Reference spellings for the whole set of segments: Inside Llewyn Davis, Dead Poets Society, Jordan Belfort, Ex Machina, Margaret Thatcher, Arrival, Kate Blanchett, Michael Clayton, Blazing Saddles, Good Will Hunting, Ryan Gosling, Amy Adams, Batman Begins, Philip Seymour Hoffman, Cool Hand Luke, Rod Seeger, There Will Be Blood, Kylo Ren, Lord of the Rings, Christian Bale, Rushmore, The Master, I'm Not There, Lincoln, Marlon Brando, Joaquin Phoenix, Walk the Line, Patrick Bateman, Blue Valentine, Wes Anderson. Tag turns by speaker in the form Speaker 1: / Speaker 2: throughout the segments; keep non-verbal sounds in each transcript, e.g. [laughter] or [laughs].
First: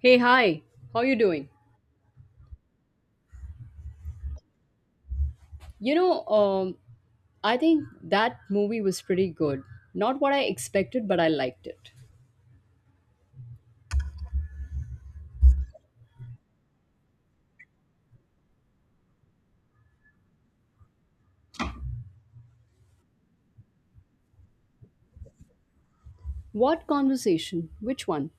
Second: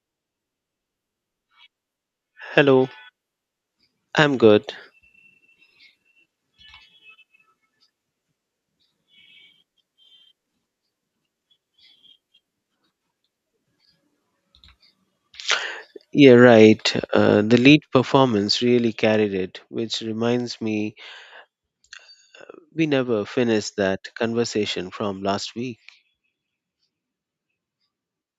Speaker 1: Hey, hi. How you doing?
Speaker 2: Hello, I'm good.
Speaker 1: You know, um, I think that movie was pretty good. Not what I expected, but I liked it.
Speaker 2: Yeah, right. The lead performance really carried it, which reminds me we never finished that conversation from last week.
Speaker 1: What conversation? Which one?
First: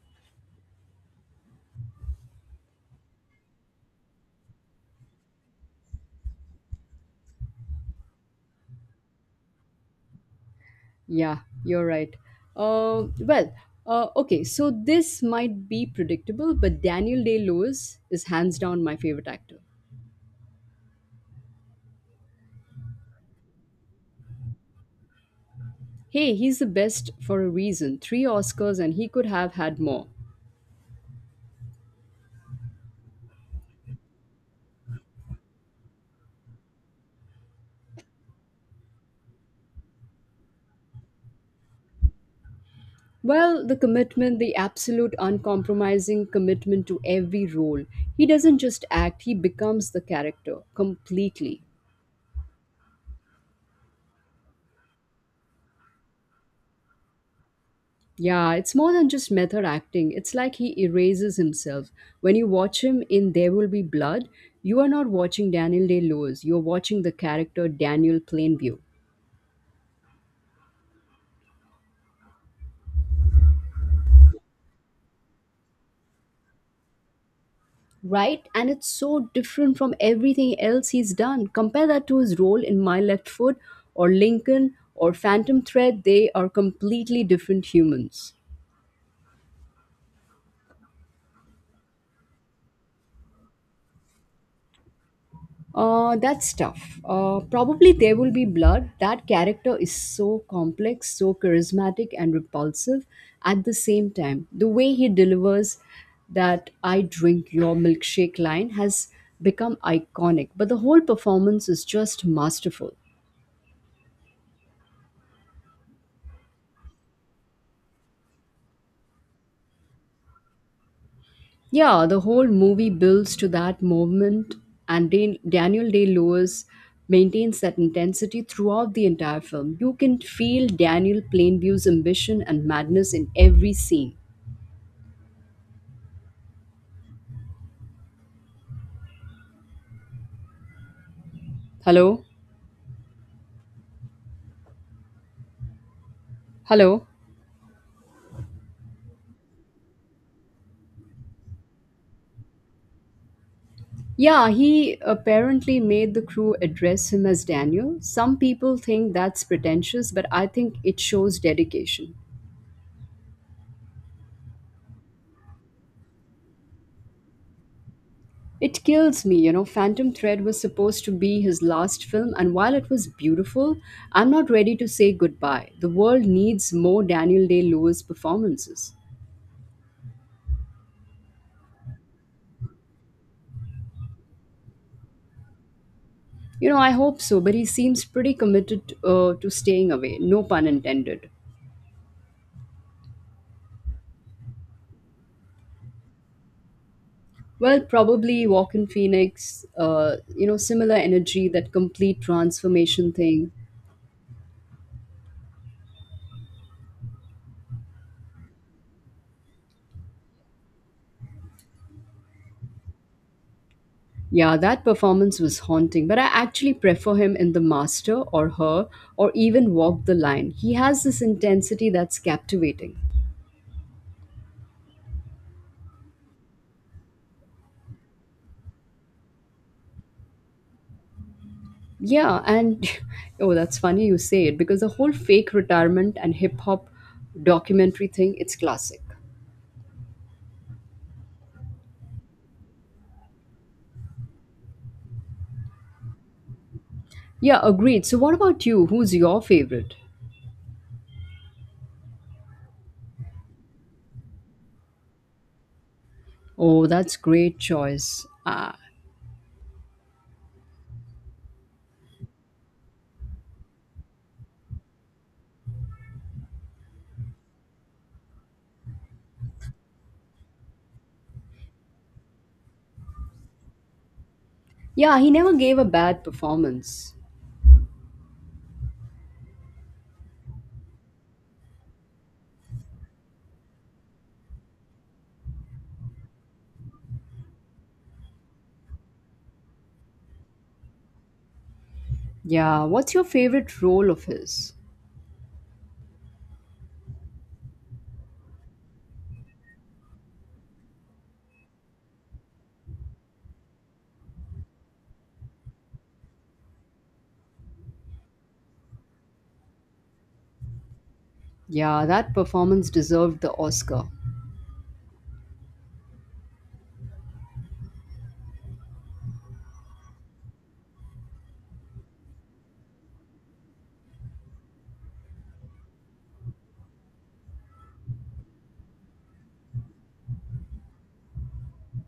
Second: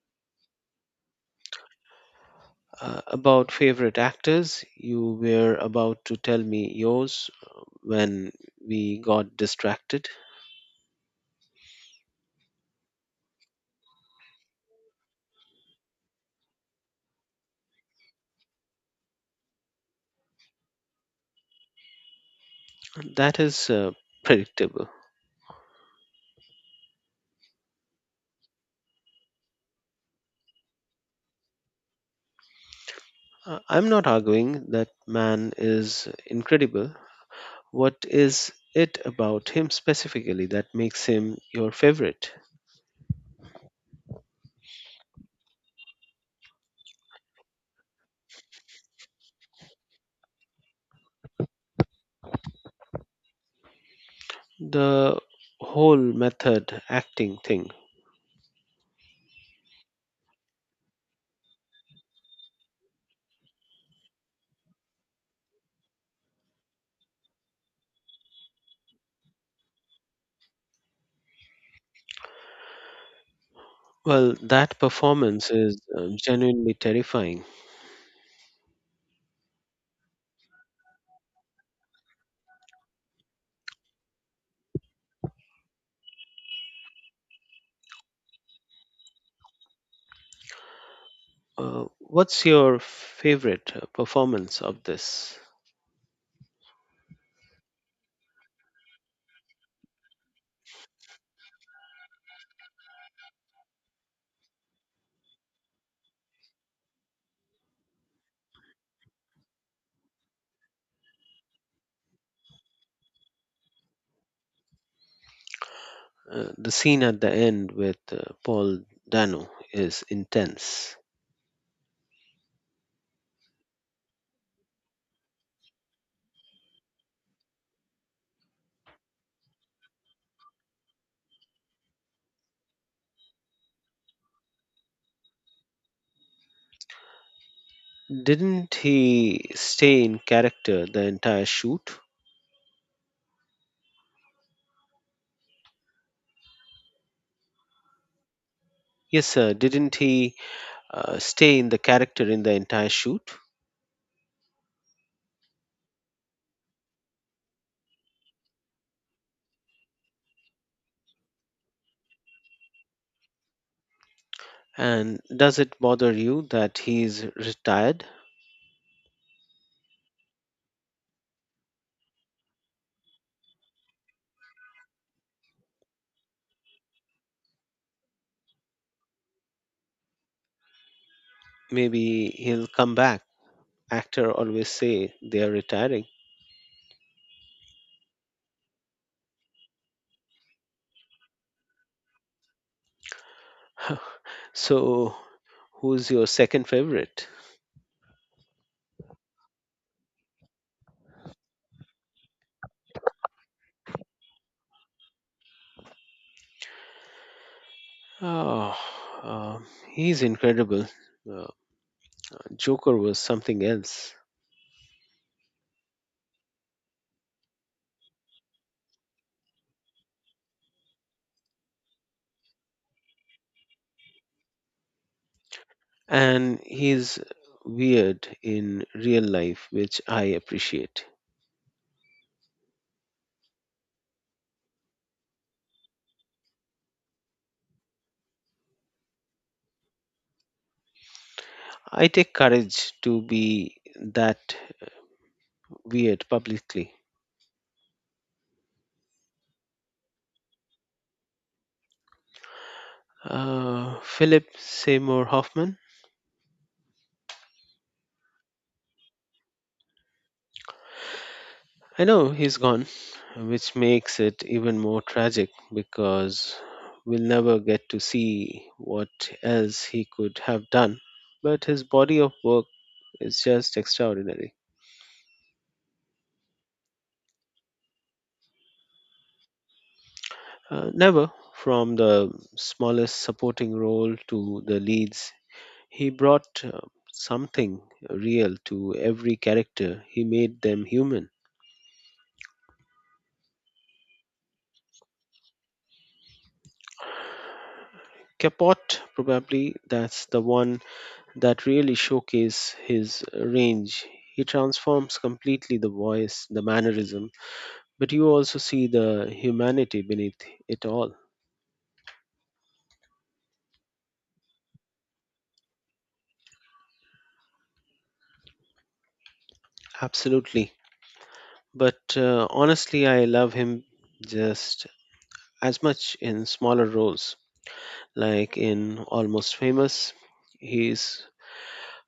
Speaker 2: About favorite actors, you were about to tell me yours when we got distracted.
Speaker 1: Yeah, you're right. Uh, well, okay, so this might be predictable, but Daniel Day Lewis is hands down my favorite actor.
Speaker 2: That is predictable.
Speaker 1: Hey, he's the best for a reason. Three Oscars, and he could have had more.
Speaker 2: I'm not arguing that man is incredible. What is it about him specifically that makes him your favorite?
Speaker 1: Well, the commitment, the absolute uncompromising commitment to every role. He doesn't just act, he becomes the character completely.
Speaker 2: The whole method acting thing.
Speaker 1: Yeah, it's more than just method acting. It's like he erases himself. When you watch him in There Will Be Blood, you are not watching Daniel Day Lewis, you're watching the character Daniel Plainview.
Speaker 2: Well, that performance is genuinely terrifying.
Speaker 1: Right? And it's so different from everything else he's done. Compare that to his role in My Left Foot or Lincoln or Phantom Thread. They are completely different humans.
Speaker 2: What's your favorite performance of this?
Speaker 1: That's tough. Probably There Will Be Blood. That character is so complex, so charismatic, and repulsive at the same time. The way he delivers that I drink your milkshake line has become iconic, but the whole performance is just masterful.
Speaker 2: The scene at the end with Paul Dano is intense.
Speaker 1: Yeah, the whole movie builds to that moment, and Daniel Day Lewis maintains that intensity throughout the entire film. You can feel Daniel Plainview's ambition and madness in every scene.
Speaker 2: Didn't he stay in character the entire shoot?
Speaker 1: Hello? Hello?
Speaker 2: Yes, sir. Didn't he stay in the character in the entire shoot?
Speaker 1: Yeah, he apparently made the crew address him as Daniel. Some people think that's pretentious, but I think it shows dedication.
Speaker 2: And does it bother you that he's retired?
Speaker 1: It kills me, you know. Phantom Thread was supposed to be his last film, and while it was beautiful, I'm not ready to say goodbye. The world needs more Daniel Day Lewis performances.
Speaker 2: Maybe he'll come back. Actor always say they are retiring.
Speaker 1: You know, I hope so, but he seems pretty committed to staying away, no pun intended.
Speaker 2: So, who's your second favorite?
Speaker 1: Well, probably Walk in Phoenix, similar energy, that complete transformation thing.
Speaker 2: Oh, uh, he's incredible. Uh, Joker was something else.
Speaker 1: Yeah, that performance was haunting, but I actually prefer him in The Master or Her or even Walk the Line. He has this intensity that's captivating.
Speaker 2: And he's weird in real life, which I appreciate.
Speaker 1: Yeah, and [laughs] oh, that's funny you say it because the whole fake retirement and hip hop documentary thing, it's classic.
Speaker 2: I take courage to be that weird publicly.
Speaker 1: Yeah, agreed. So, what about you? Who's your favorite?
Speaker 2: Philip Seymour Hoffman.
Speaker 1: Oh, that's great choice. Ah,
Speaker 2: I know he's gone, which makes it even more tragic because we'll never get to see what else he could have done. But his body of work is just extraordinary.
Speaker 1: yeah, he never gave a bad performance.
Speaker 2: Never from the smallest supporting role to the leads, he brought something real to every character. He made them human.
Speaker 1: Yeah, what's your favorite role of his?
Speaker 2: Capote, probably that's the one that really showcase his range. He transforms completely: the voice, the mannerism, but you also see the humanity beneath it all.
Speaker 1: Yeah, that performance deserved the Oscar.
Speaker 2: Absolutely. But honestly, I love him just as much in smaller roles, like in Almost Famous. He's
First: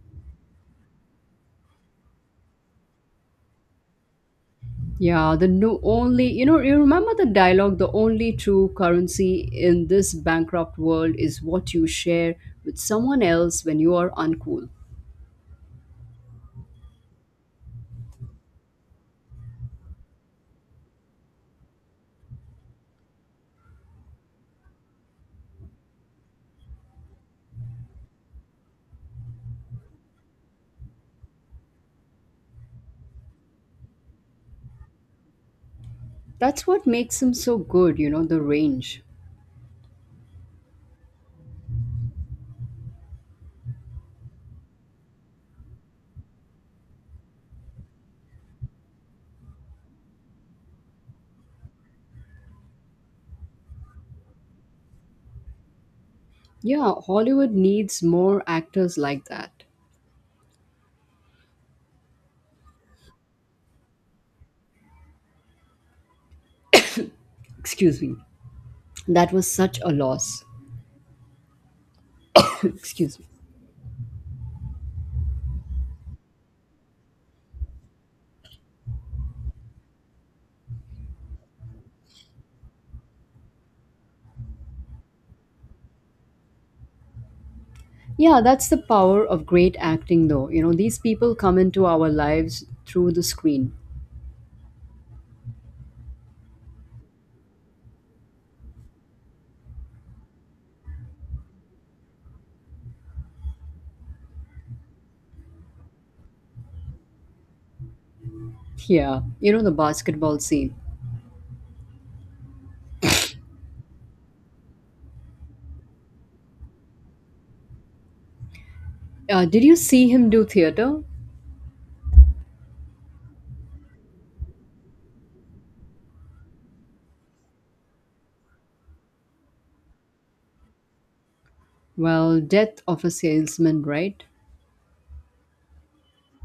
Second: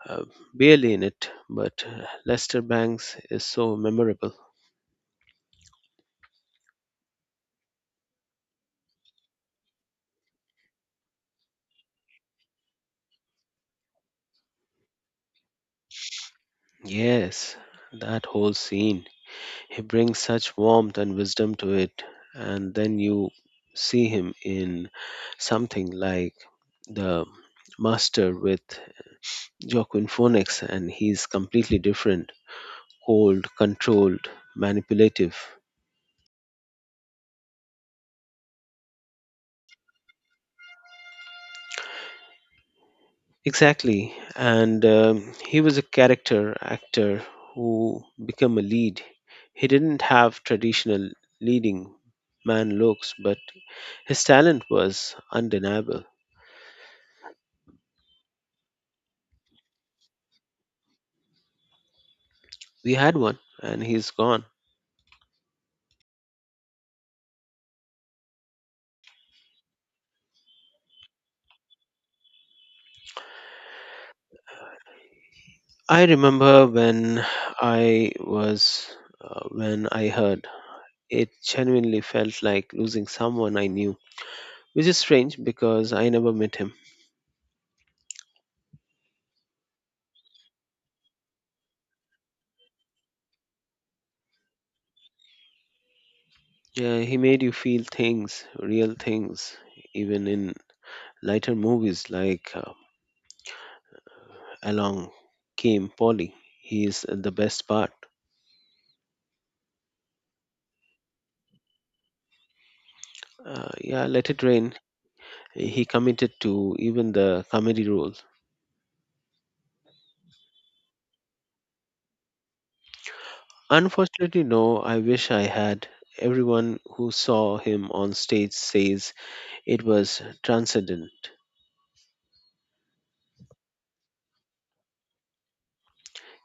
Speaker 2: uh, barely in it, but Lester Bangs is so memorable.
Speaker 1: Yeah, the no only you know you remember the dialogue the only true currency in this bankrupt world is what you share with someone else when you are uncool.
Speaker 2: Yes, that whole scene. He brings such warmth and wisdom to it, and then you see him in something like The Master with Joaquin Phoenix, and he's completely different: cold, controlled, manipulative.
Speaker 1: That's what makes him so good, you know, the range.
Speaker 2: Exactly. And he was a character actor who became a lead. He didn't have traditional leading man looks, but his talent was undeniable.
Speaker 1: Yeah, Hollywood needs more actors like that.
Speaker 2: We had one, and he's gone.
Speaker 1: Excuse me. That was such a loss. [laughs] [coughs] Excuse me.
Speaker 2: I remember I was when I heard, it genuinely felt like losing someone I knew, which is strange because I never met him.
Speaker 1: Yeah, that's the power of great acting though. You know, these people come into our lives through the screen.
Speaker 2: Yeah, he made you feel things, real things, even in lighter movies like Along Came Polly. He is the best part.
Speaker 1: Yeah, you know the basketball scene.
Speaker 2: Yeah, Let It Rain. He committed to even the comedy role.
Speaker 1: Did you see him do theater?
Speaker 2: Unfortunately, no. I wish I had. Everyone who saw him on stage says it was transcendent.
Speaker 1: Well, death of a salesman, right?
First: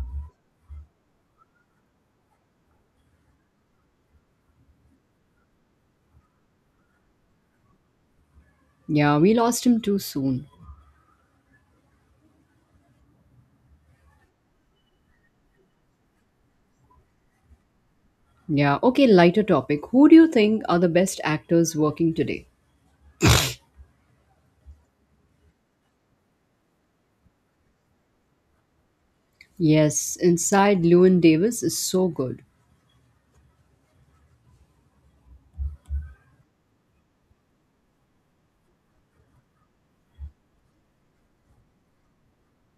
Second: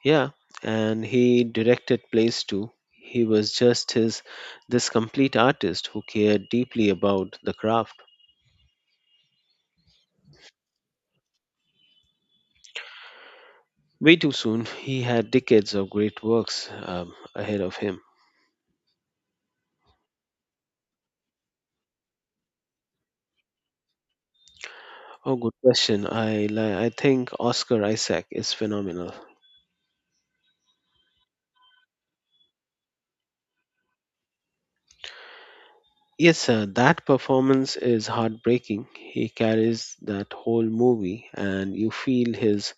Speaker 2: Yeah, and he directed plays too. He was just his this complete artist who cared deeply about the craft.
Speaker 1: Yeah, we lost him too soon.
Speaker 2: Way too soon, he had decades of great works ahead of him.
Speaker 1: Yeah, okay, lighter topic. Who do you think are the best actors working today?
Speaker 2: Oh, good question. I think Oscar Isaac is phenomenal.
Speaker 1: Yes, Inside Llewyn Davis is so good.
Speaker 2: Yes, sir, that performance is heartbreaking. He carries that whole movie, and you feel his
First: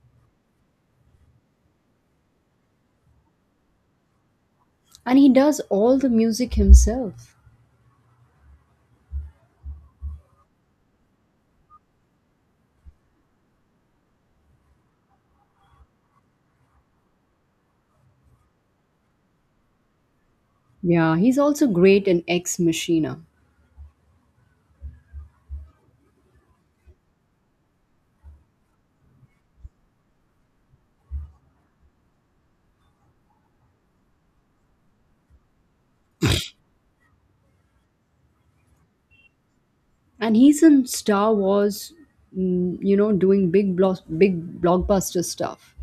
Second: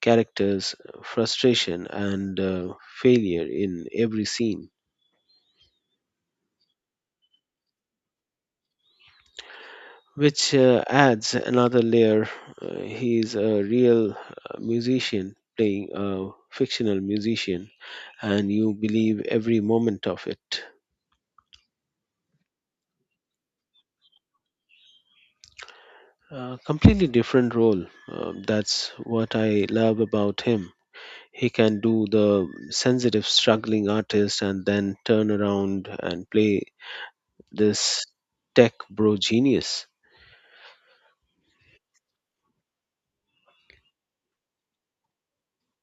Speaker 2: characters' frustration and failure in every scene,
Speaker 1: And he does all the music himself.
Speaker 2: which adds another layer. He is a real musician playing a fictional musician, and you believe every moment of it.
Speaker 1: Yeah, he's also great in Ex Machina.
Speaker 2: A completely different role. That's what I love about him. He can do the sensitive, struggling artist and then turn around and play this tech bro genius.
Speaker 1: And he's in Star Wars, mm, you know, doing big blockbuster stuff.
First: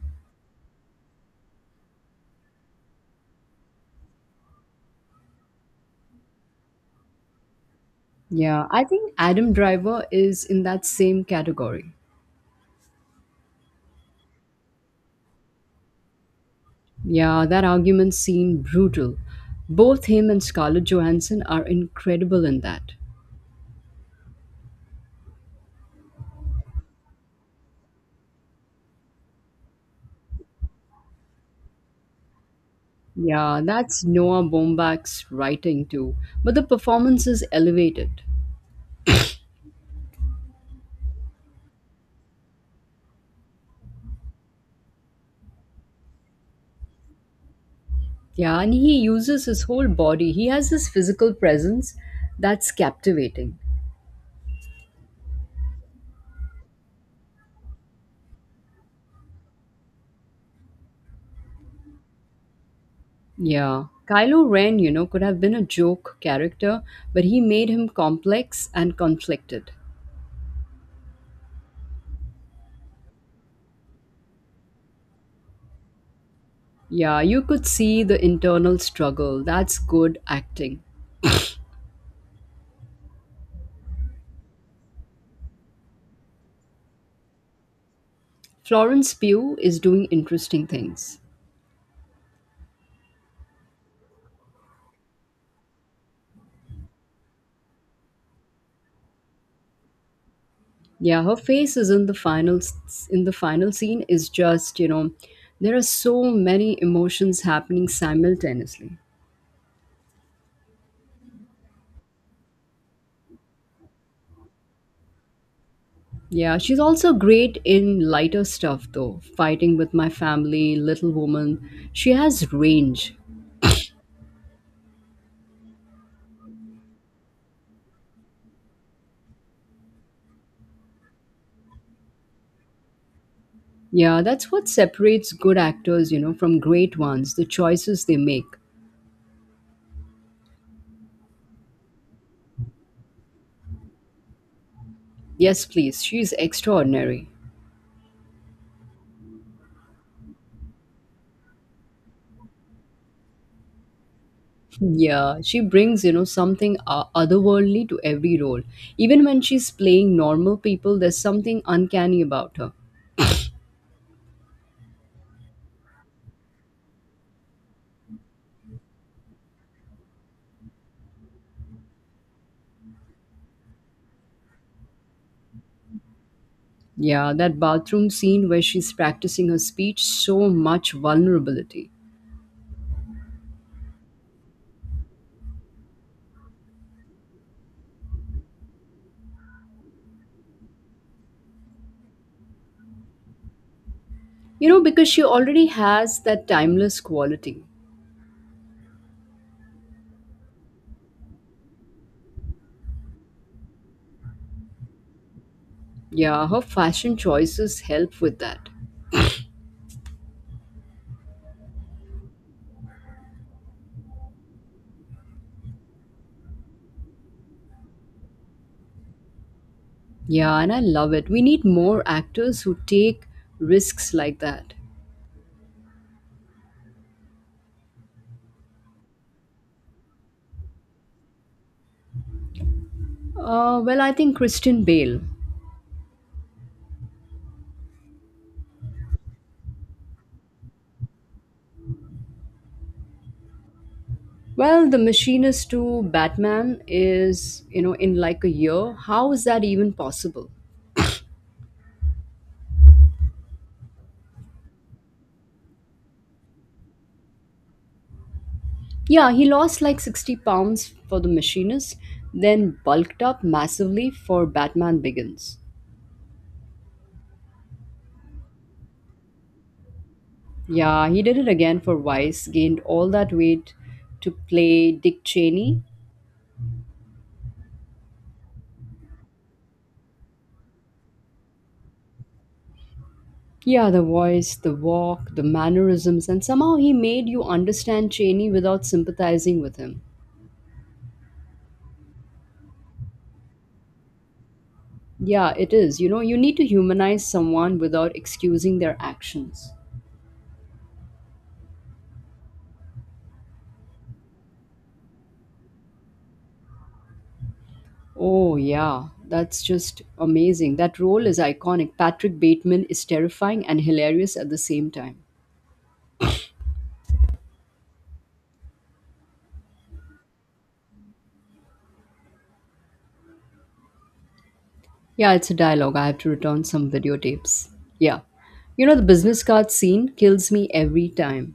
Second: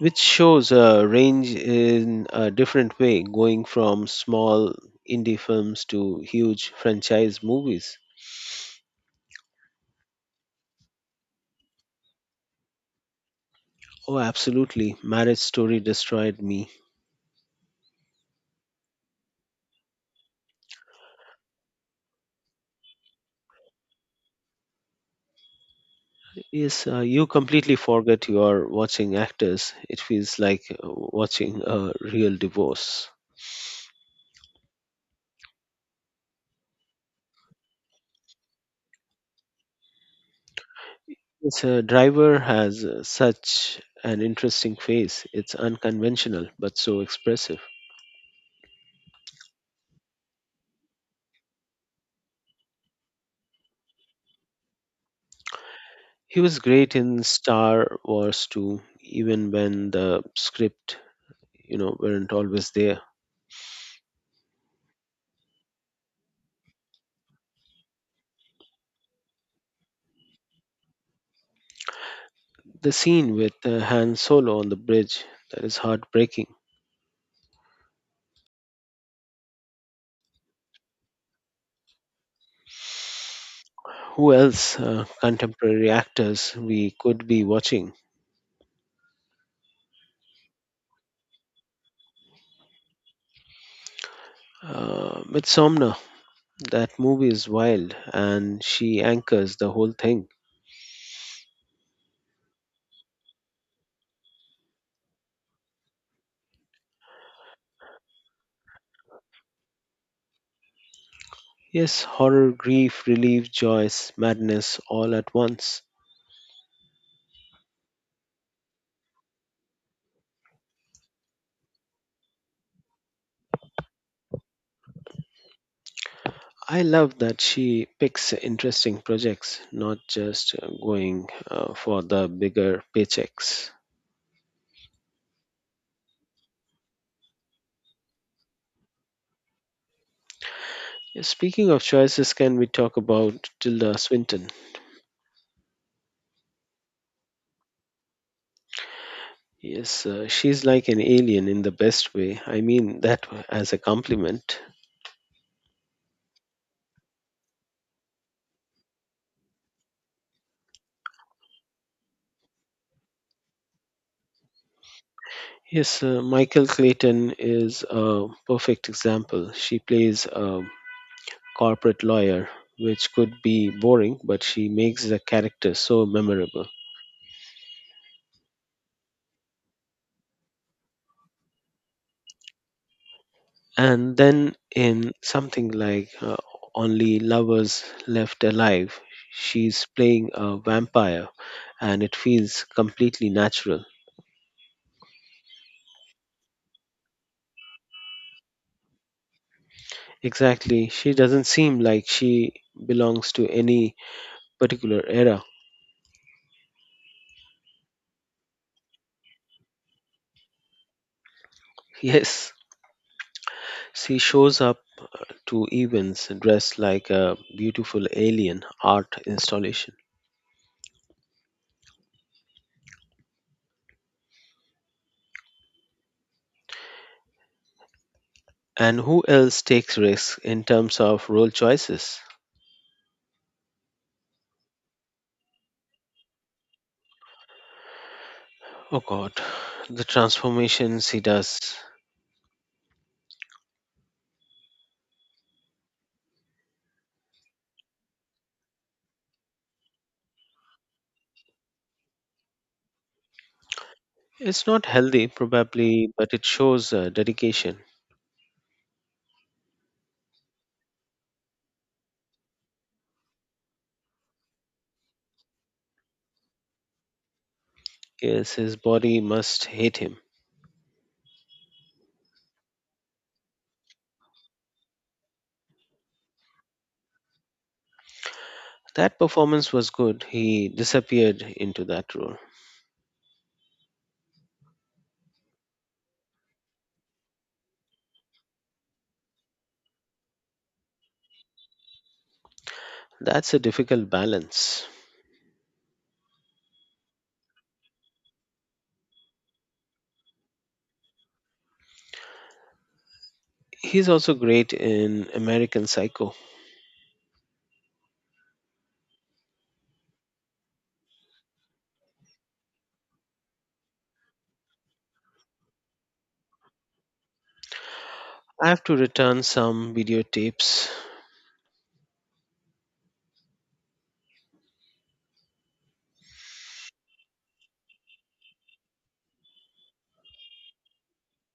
Speaker 2: Which shows a range in a different way, going from small indie films to huge franchise movies.
Speaker 1: Yeah, I think Adam Driver is in that same category.
Speaker 2: Oh, absolutely. Marriage Story destroyed me.
Speaker 1: Yeah, that argument seemed brutal. Both him and Scarlett Johansson are incredible in that.
Speaker 2: Yes, you completely forget you are watching actors. It feels like watching a real divorce.
Speaker 1: Yeah, that's Noah Baumbach's writing too. But the performance is elevated.
Speaker 2: Yes, Driver has such an interesting face. It's unconventional, but so expressive.
Speaker 1: Yeah, and he uses his whole body. He has this physical presence that's captivating.
Speaker 2: He was great in Star Wars 2, even when the script weren't always there.
Speaker 1: Yeah. Kylo Ren, you know, could have been a joke character, but he made him complex and conflicted.
Speaker 2: The scene with Han Solo on the bridge, that is heartbreaking.
Speaker 1: Yeah, you could see the internal struggle. That's good acting.
Speaker 2: Who else contemporary actors we could be watching?
Speaker 1: Florence Pugh is doing interesting things.
Speaker 2: Midsommar. That movie is wild, and she anchors the whole thing.
Speaker 1: Yeah, her face is in in the final scene is just, you know, there are so many emotions happening simultaneously.
Speaker 2: Yes, horror, grief, relief, joy, madness, all at once.
Speaker 1: Yeah, she's also great in lighter stuff though. Fighting with my family, Little Woman. She has range.
Speaker 2: I love that she picks interesting projects, not just going for the bigger paychecks.
Speaker 1: Yeah, that's what separates good actors, you know, from great ones, the choices they make.
Speaker 2: Yeah, speaking of choices, can we talk about Tilda Swinton?
Speaker 1: Yes, please. She's extraordinary.
Speaker 2: Yes, she's like an alien in the best way. I mean that as a compliment.
Speaker 1: Yeah, she brings, you know, something otherworldly to every role. Even when she's playing normal people, there's something uncanny about her.
Speaker 2: Yes, Michael Clayton is a perfect example. She plays a corporate lawyer, which could be boring, but she makes the character so memorable.
Speaker 1: Yeah, that bathroom scene where she's practicing her speech, so much vulnerability.
Speaker 2: And then in something like Only Lovers Left Alive, she's playing a vampire, and it feels completely natural.
Speaker 1: You know, because she already has that timeless quality.
Speaker 2: Exactly. She doesn't seem like she belongs to any particular era. [laughs]
Speaker 1: Yeah, her fashion choices help with that.
Speaker 2: Yes, she shows up to events dressed like a beautiful alien art installation.
Speaker 1: Yeah, and I love it. We need more actors who take risks like that.
Speaker 2: And who else takes risks in terms of role choices?
Speaker 1: I think Christian Bale.
Speaker 2: Oh god, the transformations he does.
Speaker 1: Well, The Machinist to Batman is, you know, in like a year. How is that even possible?
Speaker 2: It's not healthy, probably, but it shows dedication.
Speaker 1: Yeah, he lost like 60 pounds for The Machinist, then bulked up massively for Batman Begins.
Speaker 2: Yes, his body must hate him.
Speaker 1: Yeah, he did it again for Vice, gained all that weight to play Dick Cheney.
Speaker 2: That performance was good. He disappeared into that role.
Speaker 1: Yeah, the voice, the walk, the mannerisms, and somehow he made you understand Cheney without sympathizing with him.
Speaker 2: That's a difficult balance.
Speaker 1: Yeah, it is. You know, you need to humanize someone without excusing their actions.
Speaker 2: He's also great in American Psycho.
Speaker 1: Oh, yeah, that's just amazing. That role is iconic. Patrick Bateman is terrifying and hilarious at the same time.
Speaker 2: I have to return some videotapes.
Speaker 1: Yeah, it's a dialogue. I have to return some videotapes. Yeah. You know, the business card scene kills me every time.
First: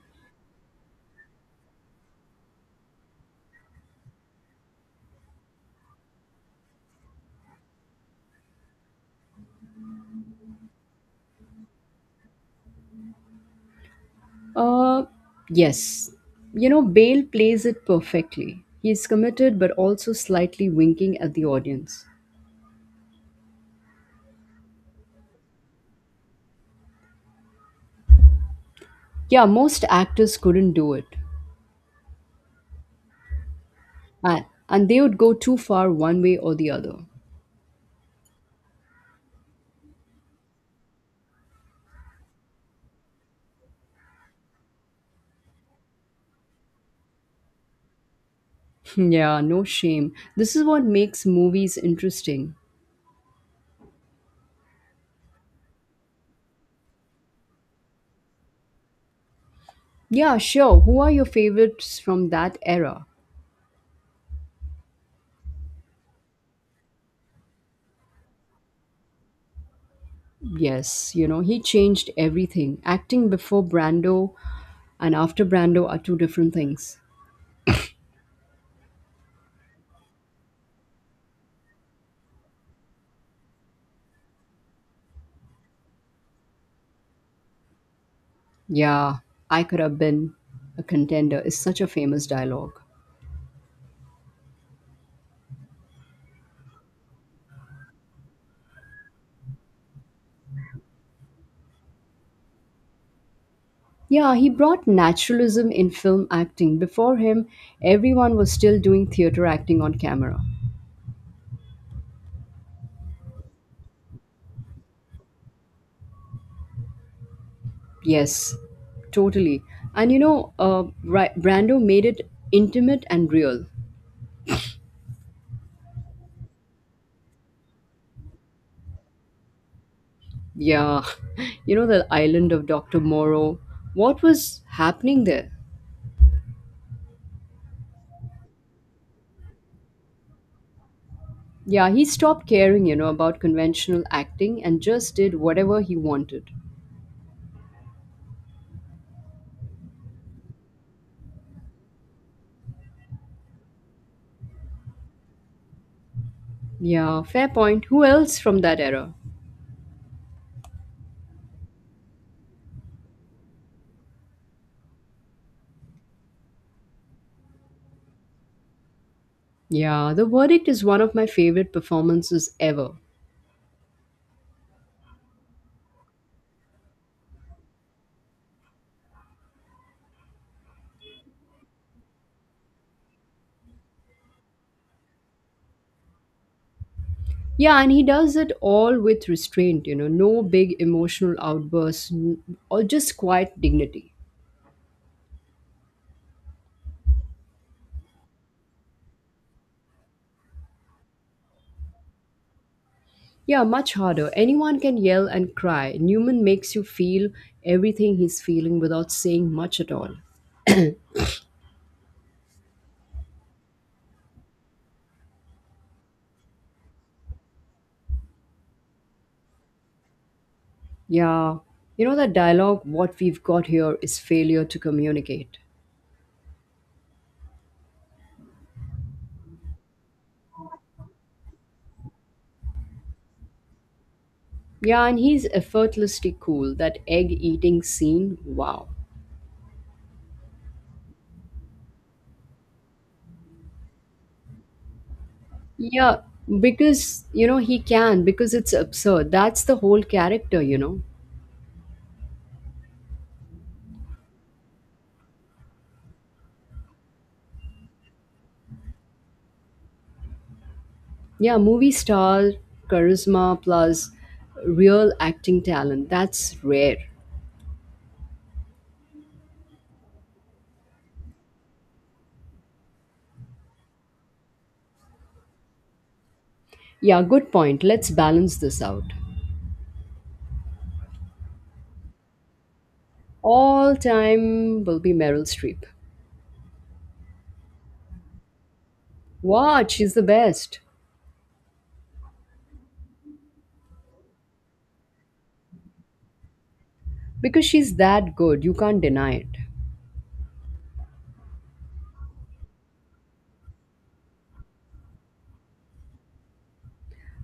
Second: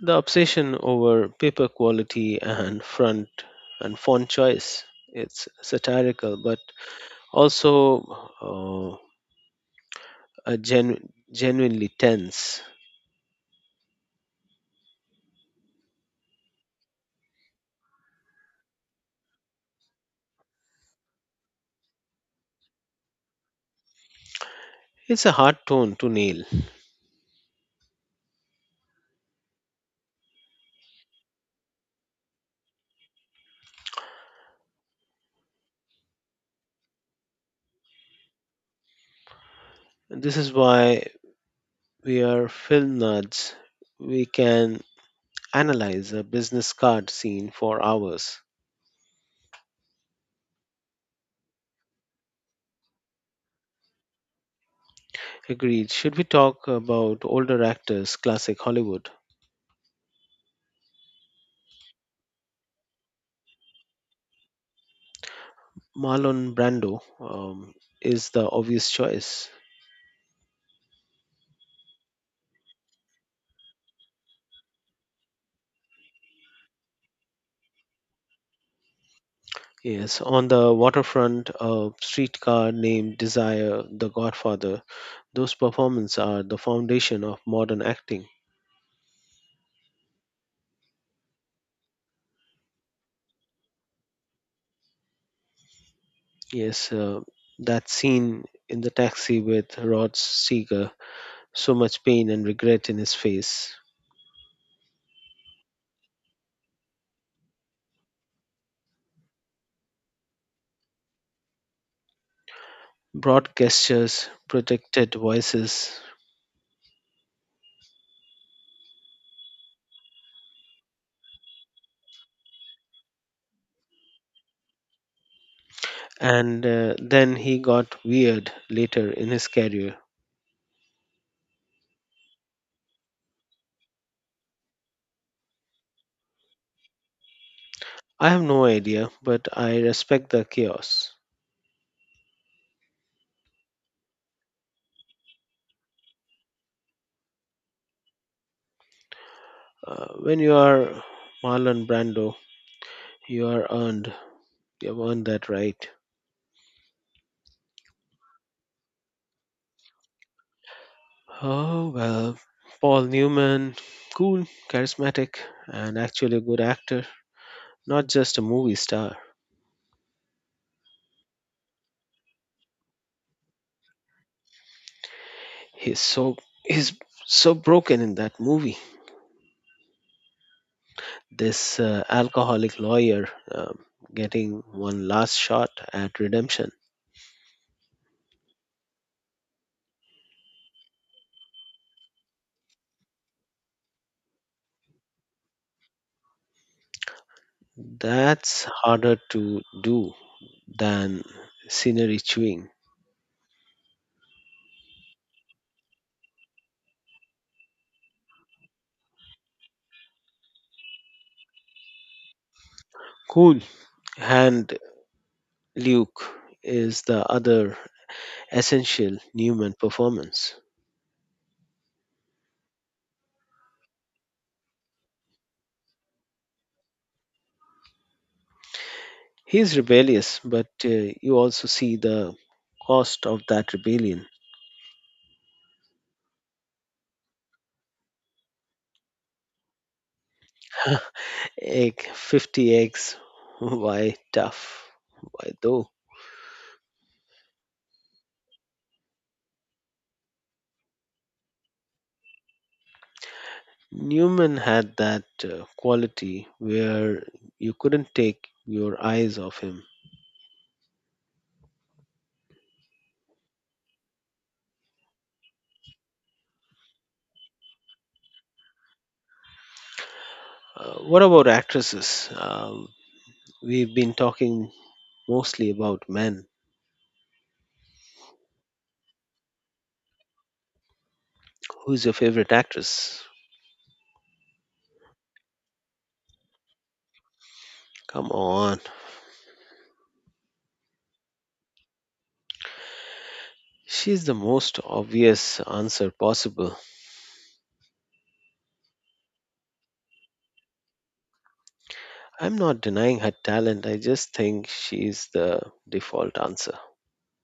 Speaker 2: The obsession over paper quality and front and font choice. It's satirical, but also a genuinely tense.
Speaker 1: Uh, yes. You know, Bale plays it perfectly. He's committed but also slightly winking at the audience.
Speaker 2: It's a hard tone to nail.
Speaker 1: Yeah, most actors couldn't do it. And they would go too far one way or the other.
Speaker 2: This is why we are film nerds. We can analyze a business card scene for hours.
Speaker 1: Yeah, no shame. This is what makes movies interesting.
Speaker 2: Agreed. Should we talk about older actors, classic Hollywood?
Speaker 1: Yeah, sure. Who are your favorites from that era?
Speaker 2: Marlon Brando is the obvious choice.
Speaker 1: Yes, you know, he changed everything. Acting before Brando and after Brando are two different things.
Speaker 2: Yes, On the Waterfront, A Streetcar Named Desire, The Godfather. Those performances are the foundation of modern acting.
Speaker 1: Yeah, I could have been a contender is such a famous dialogue.
Speaker 2: Yes, that scene in the taxi with Rod Seeger, so much pain and regret in his face.
Speaker 1: Yeah, he brought naturalism in film acting. Before him, everyone was still doing theater acting on camera.
Speaker 2: Broad gestures, protected voices,
Speaker 1: Yes, totally. And you know, Brando made it intimate and real.
Speaker 2: and then he got weird later in his career.
Speaker 1: Yeah, [laughs] you know, the island of Dr. Moreau. What was happening there?
Speaker 2: I have no idea, but I respect the chaos.
Speaker 1: Yeah, he stopped caring, you know, about conventional acting and just did whatever he wanted.
Speaker 2: When you are Marlon Brando, you are earned. You have earned that right.
Speaker 1: Yeah, fair point. Who else from that era?
Speaker 2: Oh, well, Paul Newman, cool, charismatic, and actually a good actor, not just a movie star.
Speaker 1: Yeah, The Verdict is one of my favorite performances ever.
Speaker 2: He's so he's so broken in that movie. This alcoholic lawyer getting one last shot at redemption.
Speaker 1: Yeah, and he does it all with restraint, you know, no big emotional outbursts or just quiet dignity.
Speaker 2: That's harder to do than scenery chewing.
Speaker 1: Yeah, much harder. Anyone can yell and cry. Newman makes you feel everything he's feeling without saying much at all.
Speaker 2: Cool Hand Luke is the other essential Newman performance.
Speaker 1: Yeah, you know that dialogue, what we've got here is failure to communicate.
Speaker 2: He's rebellious, but you also see the cost of that rebellion.
Speaker 1: Yeah, and he's effortlessly cool. That egg eating scene, wow.
Speaker 2: [laughs] Egg 50 eggs. [laughs] Why tough? Why though?
Speaker 1: Yeah, because, you know, he can, because it's absurd. That's the whole character, you know.
Speaker 2: Newman had that quality where you couldn't take your eyes off him.
Speaker 1: Yeah, movie star, charisma, plus real acting talent. That's rare.
Speaker 2: What about actresses? We've been talking mostly about men.
Speaker 1: Yeah, good point. Let's balance this out.
Speaker 2: Who's your favorite actress?
Speaker 1: All time will be Meryl Streep.
Speaker 2: Come on.
Speaker 1: What? She's the best.
Speaker 2: She's the most obvious answer possible.
Speaker 1: Because she's that good, you can't deny it.
Speaker 2: I'm not denying her talent, I just think she's the default answer.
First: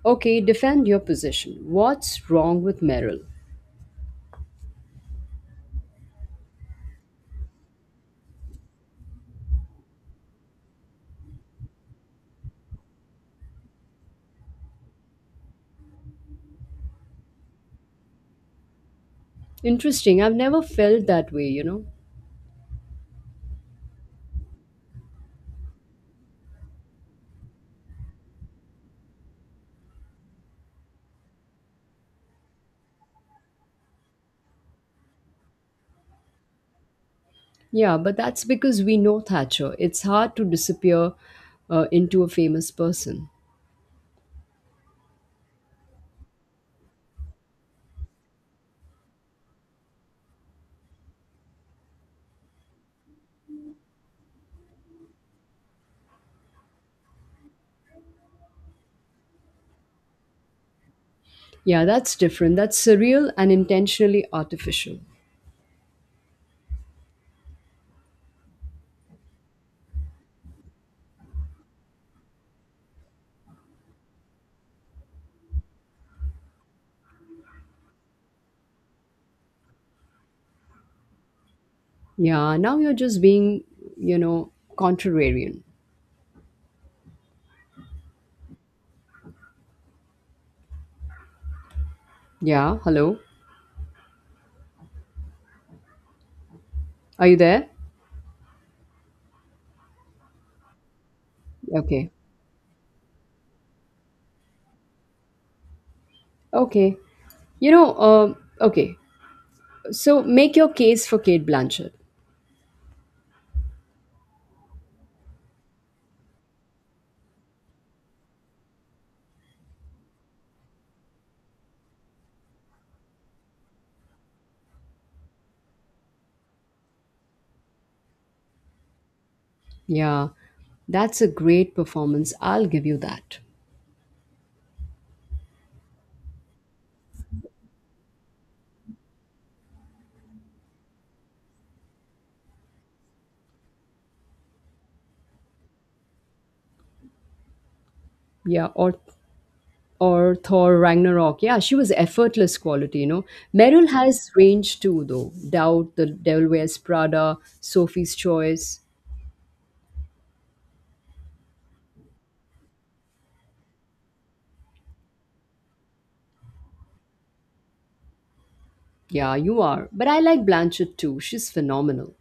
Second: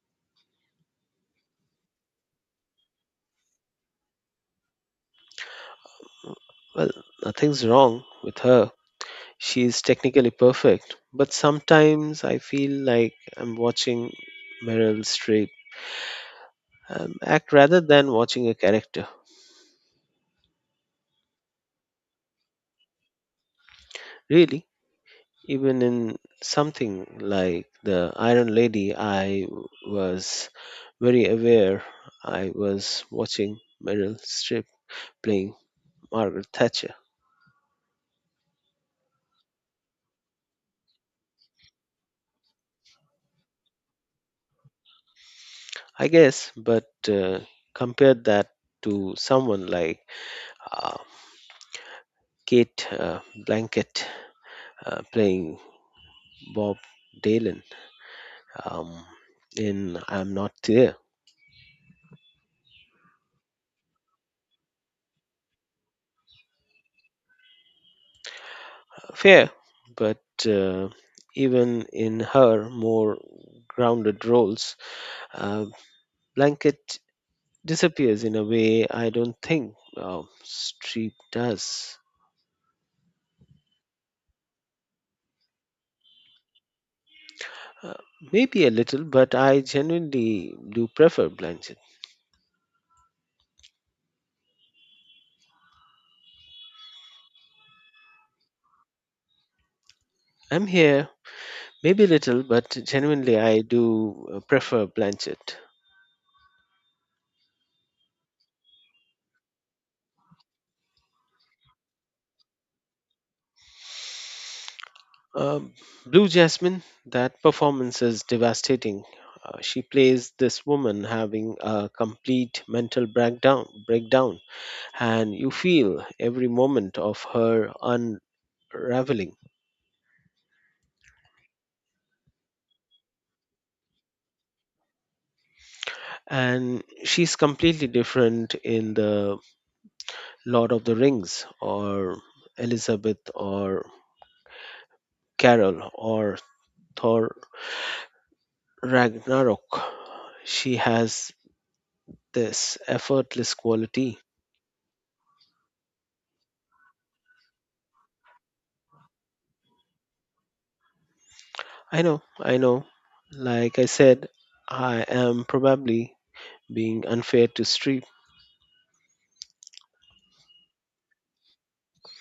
Speaker 1: Okay, defend your position. What's wrong with Meryl?
Speaker 2: Well, nothing's wrong with her. She's technically perfect, but sometimes I feel like I'm watching Meryl Streep act rather than watching a character.
Speaker 1: Interesting. I've never felt that way, you know?
Speaker 2: Really? Even in something like The Iron Lady, I was very aware I was watching Meryl Streep playing Margaret Thatcher.
Speaker 1: Yeah, but that's because we know Thatcher. It's hard to disappear into a famous person.
Speaker 2: I guess, but compare that to someone like uh, Kate Blanket playing Bob Dylan um, in I'm Not There.
Speaker 1: Yeah, that's different. That's surreal and intentionally artificial.
Speaker 2: Fair, but uh, even in her more grounded roles, uh, blanket disappears in a way I don't think street does.
Speaker 1: Yeah, now you're just being, you know, contrarian.
Speaker 2: Uh, maybe a little, but I genuinely do prefer blanket.
Speaker 1: Yeah, hello? Are you there?
Speaker 2: I'm here, maybe
Speaker 1: Okay.
Speaker 2: little, but genuinely I do prefer blanket.
Speaker 1: Okay. Okay. So make your case for Kate Blanchett.
Speaker 2: Um, Blue Jasmine, that performance is devastating. She plays this woman having a complete mental breakdown, and you feel every moment of her unraveling.
Speaker 1: Yeah. That's a great performance. I'll give you that.
Speaker 2: And she's completely different in The Lord of the Rings or Elizabeth or Carol or Thor
Speaker 1: Yeah. Or
Speaker 2: Ragnarok.
Speaker 1: or
Speaker 2: She
Speaker 1: Thor
Speaker 2: has
Speaker 1: Ragnarok. Yeah, she was effortless
Speaker 2: this
Speaker 1: quality, you know.
Speaker 2: effortless
Speaker 1: Meryl
Speaker 2: quality.
Speaker 1: has range too though. Doubt, The Devil Wears Prada, Sophie's Choice.
Speaker 2: I know, like I said, I am probably being unfair to Streep.
Speaker 1: Yeah, you are. But I like Blanchett too. She's phenomenal.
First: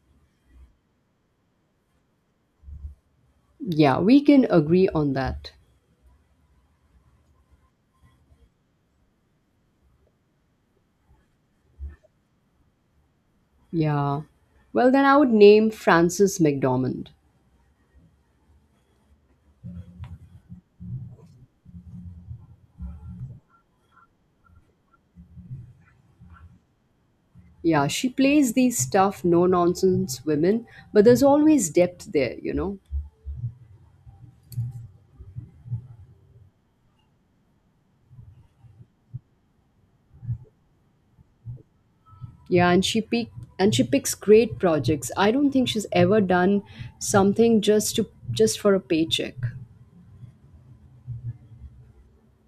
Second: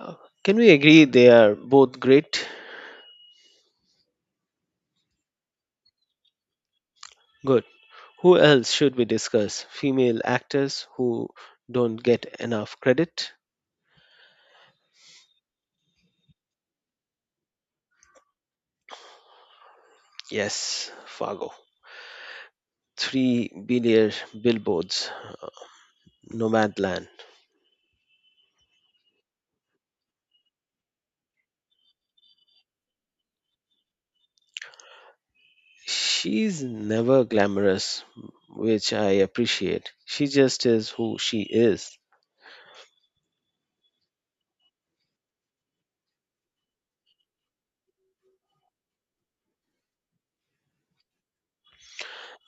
Speaker 2: Uh, can we agree they are both great?
Speaker 1: Yeah, we can agree on that.
Speaker 2: Good. Who else should we discuss, female actors who don't get enough credit?
Speaker 1: Yeah. Well, then I would name Frances McDormand.
Speaker 2: Yes, Fargo. 3 billion Billboards, Nomadland.
Speaker 1: Yeah, she plays these tough, no nonsense women, but there's always depth there, you know.
Speaker 2: She's never glamorous, which I appreciate. She just is who she is.
Speaker 1: Yeah, and she picks great projects. I don't think she's ever done something just for a paycheck.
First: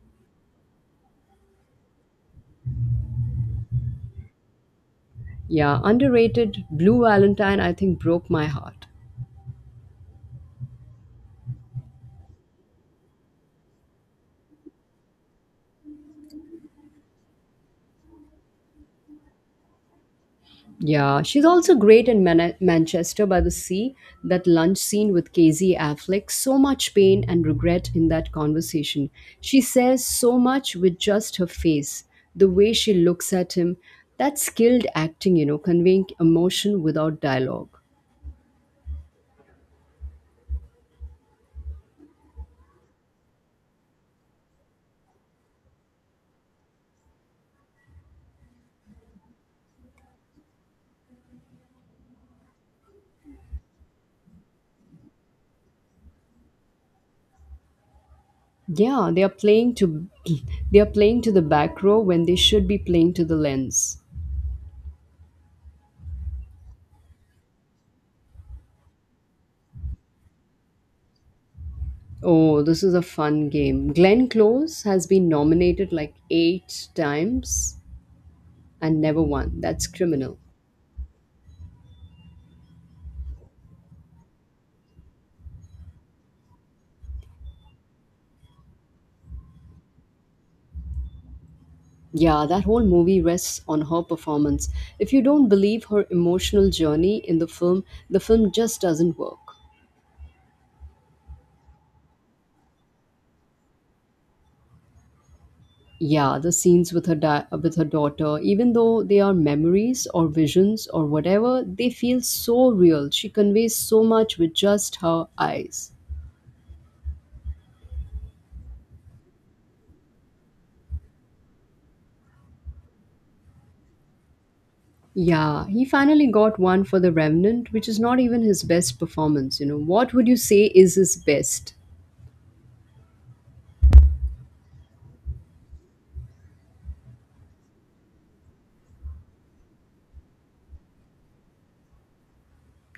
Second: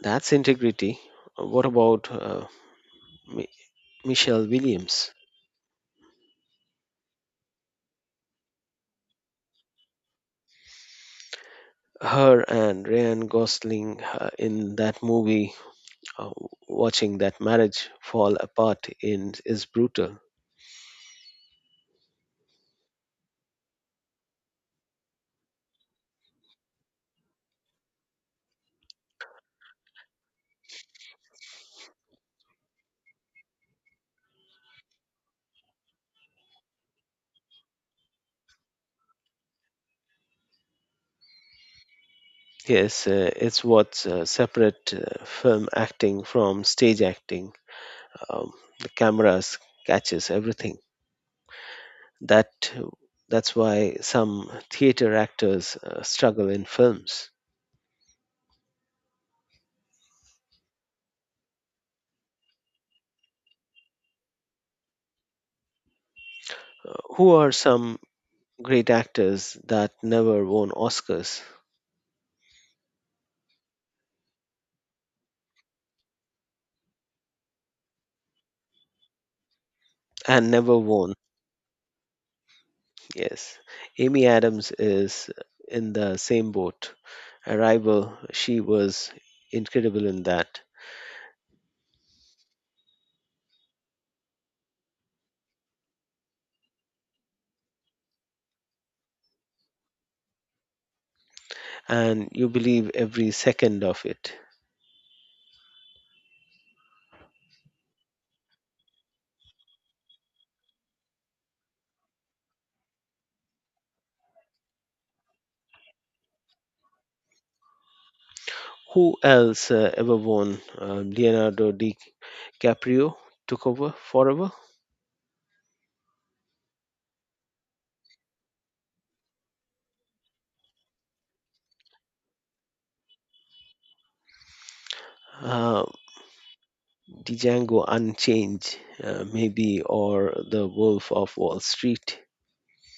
Speaker 2: That's integrity. What about Mi- Michelle Williams?
Speaker 1: Yeah, underrated. Blue Valentine, I think, broke my heart.
Speaker 2: Her and Ryan Gosling in that movie, uh, watching that marriage fall apart in, is brutal.
Speaker 1: Yeah, she's also great in Manchester by the Sea. That lunch scene with Casey Affleck, so much pain and regret in that conversation. She says so much with just her face, the way she looks at him. That's skilled acting, you know, conveying emotion without dialogue.
Speaker 2: Yes, it's what separate film acting from stage acting. um, the cameras catches everything. That that's why some theater actors struggle in films.
Speaker 1: Yeah, they are playing to [clears throat] they are playing to the back row when they should be playing to the lens.
Speaker 2: Who are some great actors that never won Oscars?
Speaker 1: Oh, this is a fun game. Glenn Close has been nominated like eight times and never won. That's criminal.
Speaker 2: And never won. Yes, Amy Adams is in the same boat. Arrival, she was incredible in that.
Speaker 1: Yeah, that whole movie rests on her performance. If you don't believe her emotional journey in the film just doesn't work.
Speaker 2: And you believe every second of it.
Speaker 1: Yeah, the scenes with with her daughter, even though they are memories or visions or whatever, they feel so real. She conveys so much with just her eyes.
Speaker 2: Who else ever won? Leonardo DiCaprio took over forever.
Speaker 1: Yeah, he finally got one for The Remnant, which is not even his best performance, you know. What would you say is his best?
Speaker 2: Uh, the Django Unchained, maybe, or The Wolf of Wall Street.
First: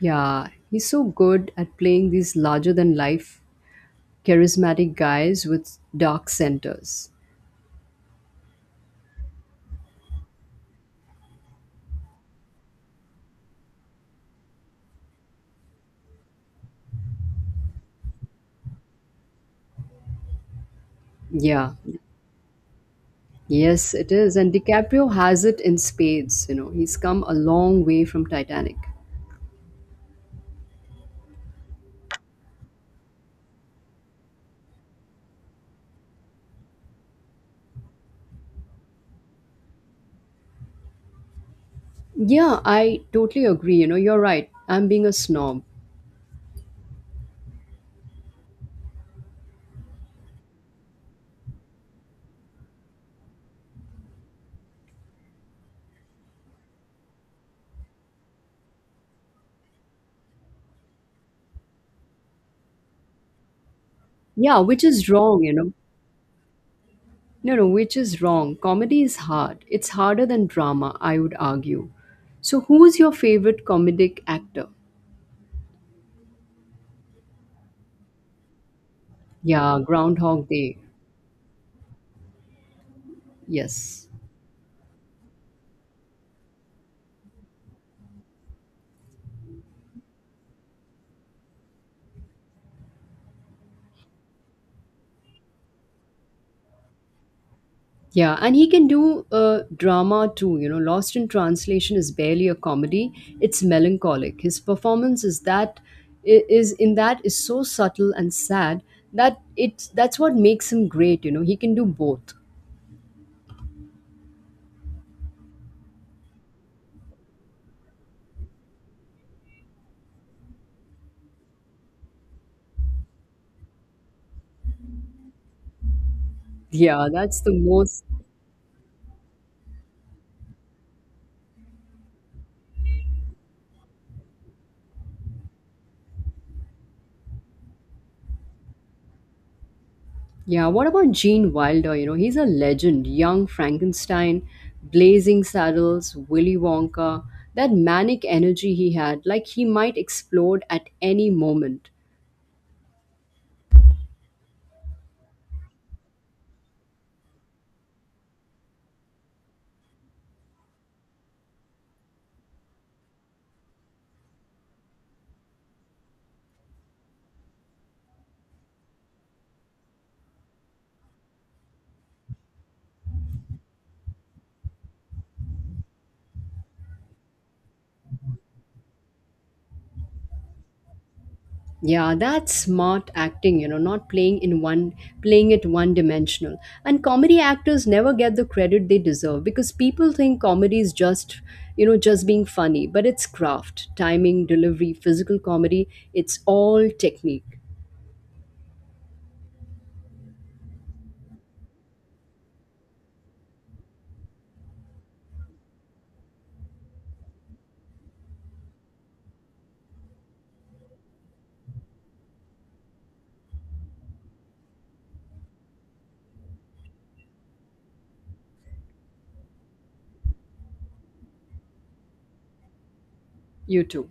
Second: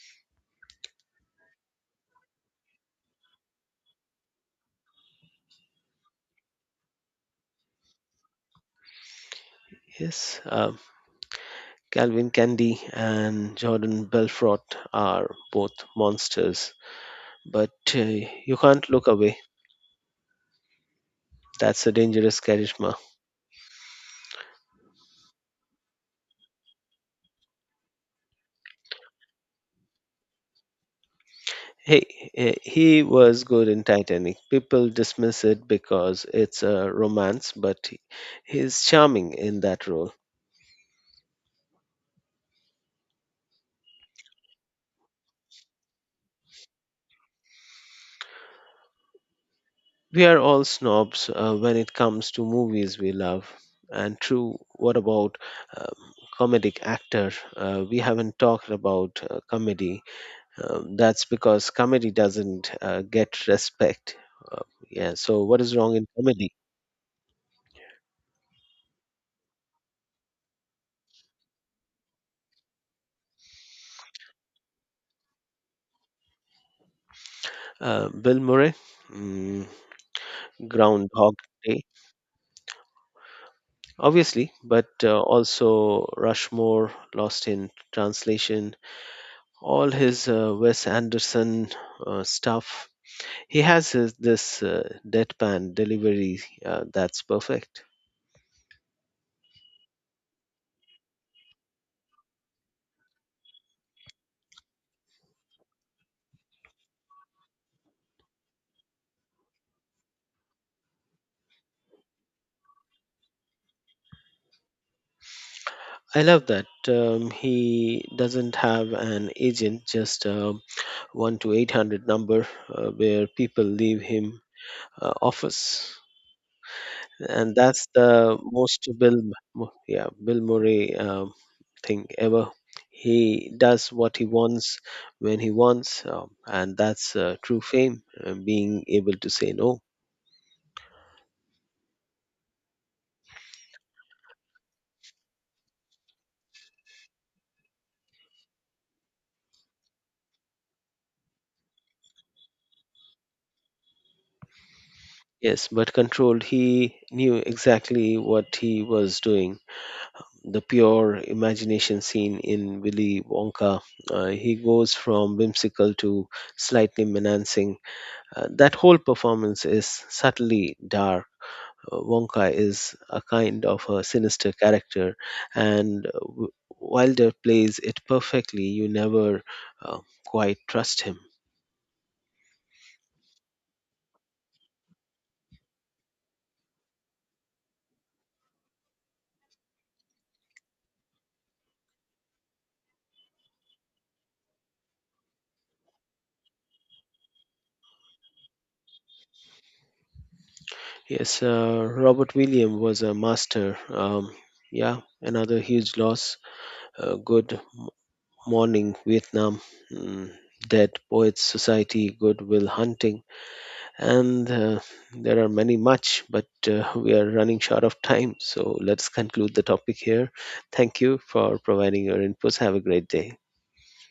Speaker 1: Yeah, he's so good at playing these larger than life, charismatic guys with dark centers.
Speaker 2: Yes, Calvin Candy and Jordan Belfort are both monsters, but you can't look away.
Speaker 1: Yeah,
Speaker 2: That's a dangerous charisma.
Speaker 1: yes, it is. And DiCaprio has it in spades. You know, he's come a long way from Titanic.
Speaker 2: Hey, he was good in Titanic. People dismiss it because it's a romance, but he's charming in that role.
Speaker 1: Yeah, I totally agree. You know, you're right. I'm being a snob.
Speaker 2: We are all snobs when it comes to movies we love. And true, what about um, comedic actor? We haven't talked about comedy. That's because comedy doesn't get respect.
Speaker 1: Yeah,
Speaker 2: Uh,
Speaker 1: which is
Speaker 2: yeah. So
Speaker 1: wrong, you
Speaker 2: what
Speaker 1: know.
Speaker 2: is wrong in comedy?
Speaker 1: No, no, which is wrong. Comedy is hard. It's harder than drama, I would argue. So, who's your favorite comedic actor?
Speaker 2: Bill Murray, mm,
Speaker 1: Yeah, Groundhog Day.
Speaker 2: Groundhog Day.
Speaker 1: Yes.
Speaker 2: Obviously, but also Rushmore, Lost in Translation, all his Wes Anderson stuff. He has this deadpan delivery that's perfect.
Speaker 1: Yeah, and he can do drama too. You know, Lost in Translation is barely a comedy; it's melancholic. His performance is that I- is in that is so subtle and sad that that's what makes him great. You know, he can do both.
Speaker 2: I love that. He doesn't have an agent, just a 1 to 800 number where people leave him office.
Speaker 1: Yeah, that's the
Speaker 2: And that's
Speaker 1: most.
Speaker 2: the most Bill Murray thing ever. He does what he wants when he wants, and that's true fame, being able to say no.
Speaker 1: Yeah, what about Gene Wilder? You know, he's a legend. Young Frankenstein, Blazing Saddles, Willy Wonka. That manic energy he had, like he might explode at any moment.
Speaker 2: Yes, but controlled, he knew exactly what he was doing. The pure imagination scene in Willy Wonka, he goes from whimsical to slightly menacing. That whole performance is subtly dark. Wonka is a kind of a sinister character, and Wilder plays it perfectly. You never uh, quite trust him.
Speaker 1: Yeah, that's smart acting, you know, not playing in one playing it one dimensional. And comedy actors never get the credit they deserve because people think comedy is just, you know, just being funny, but it's craft, timing, delivery, physical comedy, it's all technique.
Speaker 2: Yes, Robert Williams was a master. Yeah, another huge loss. Good Morning Vietnam, mm, Dead Poets Society, Good Will Hunting. And there are many much, but we are running short of time, so let's conclude the topic here. Thank you for providing your inputs. Have a great day.
Speaker 1: You too.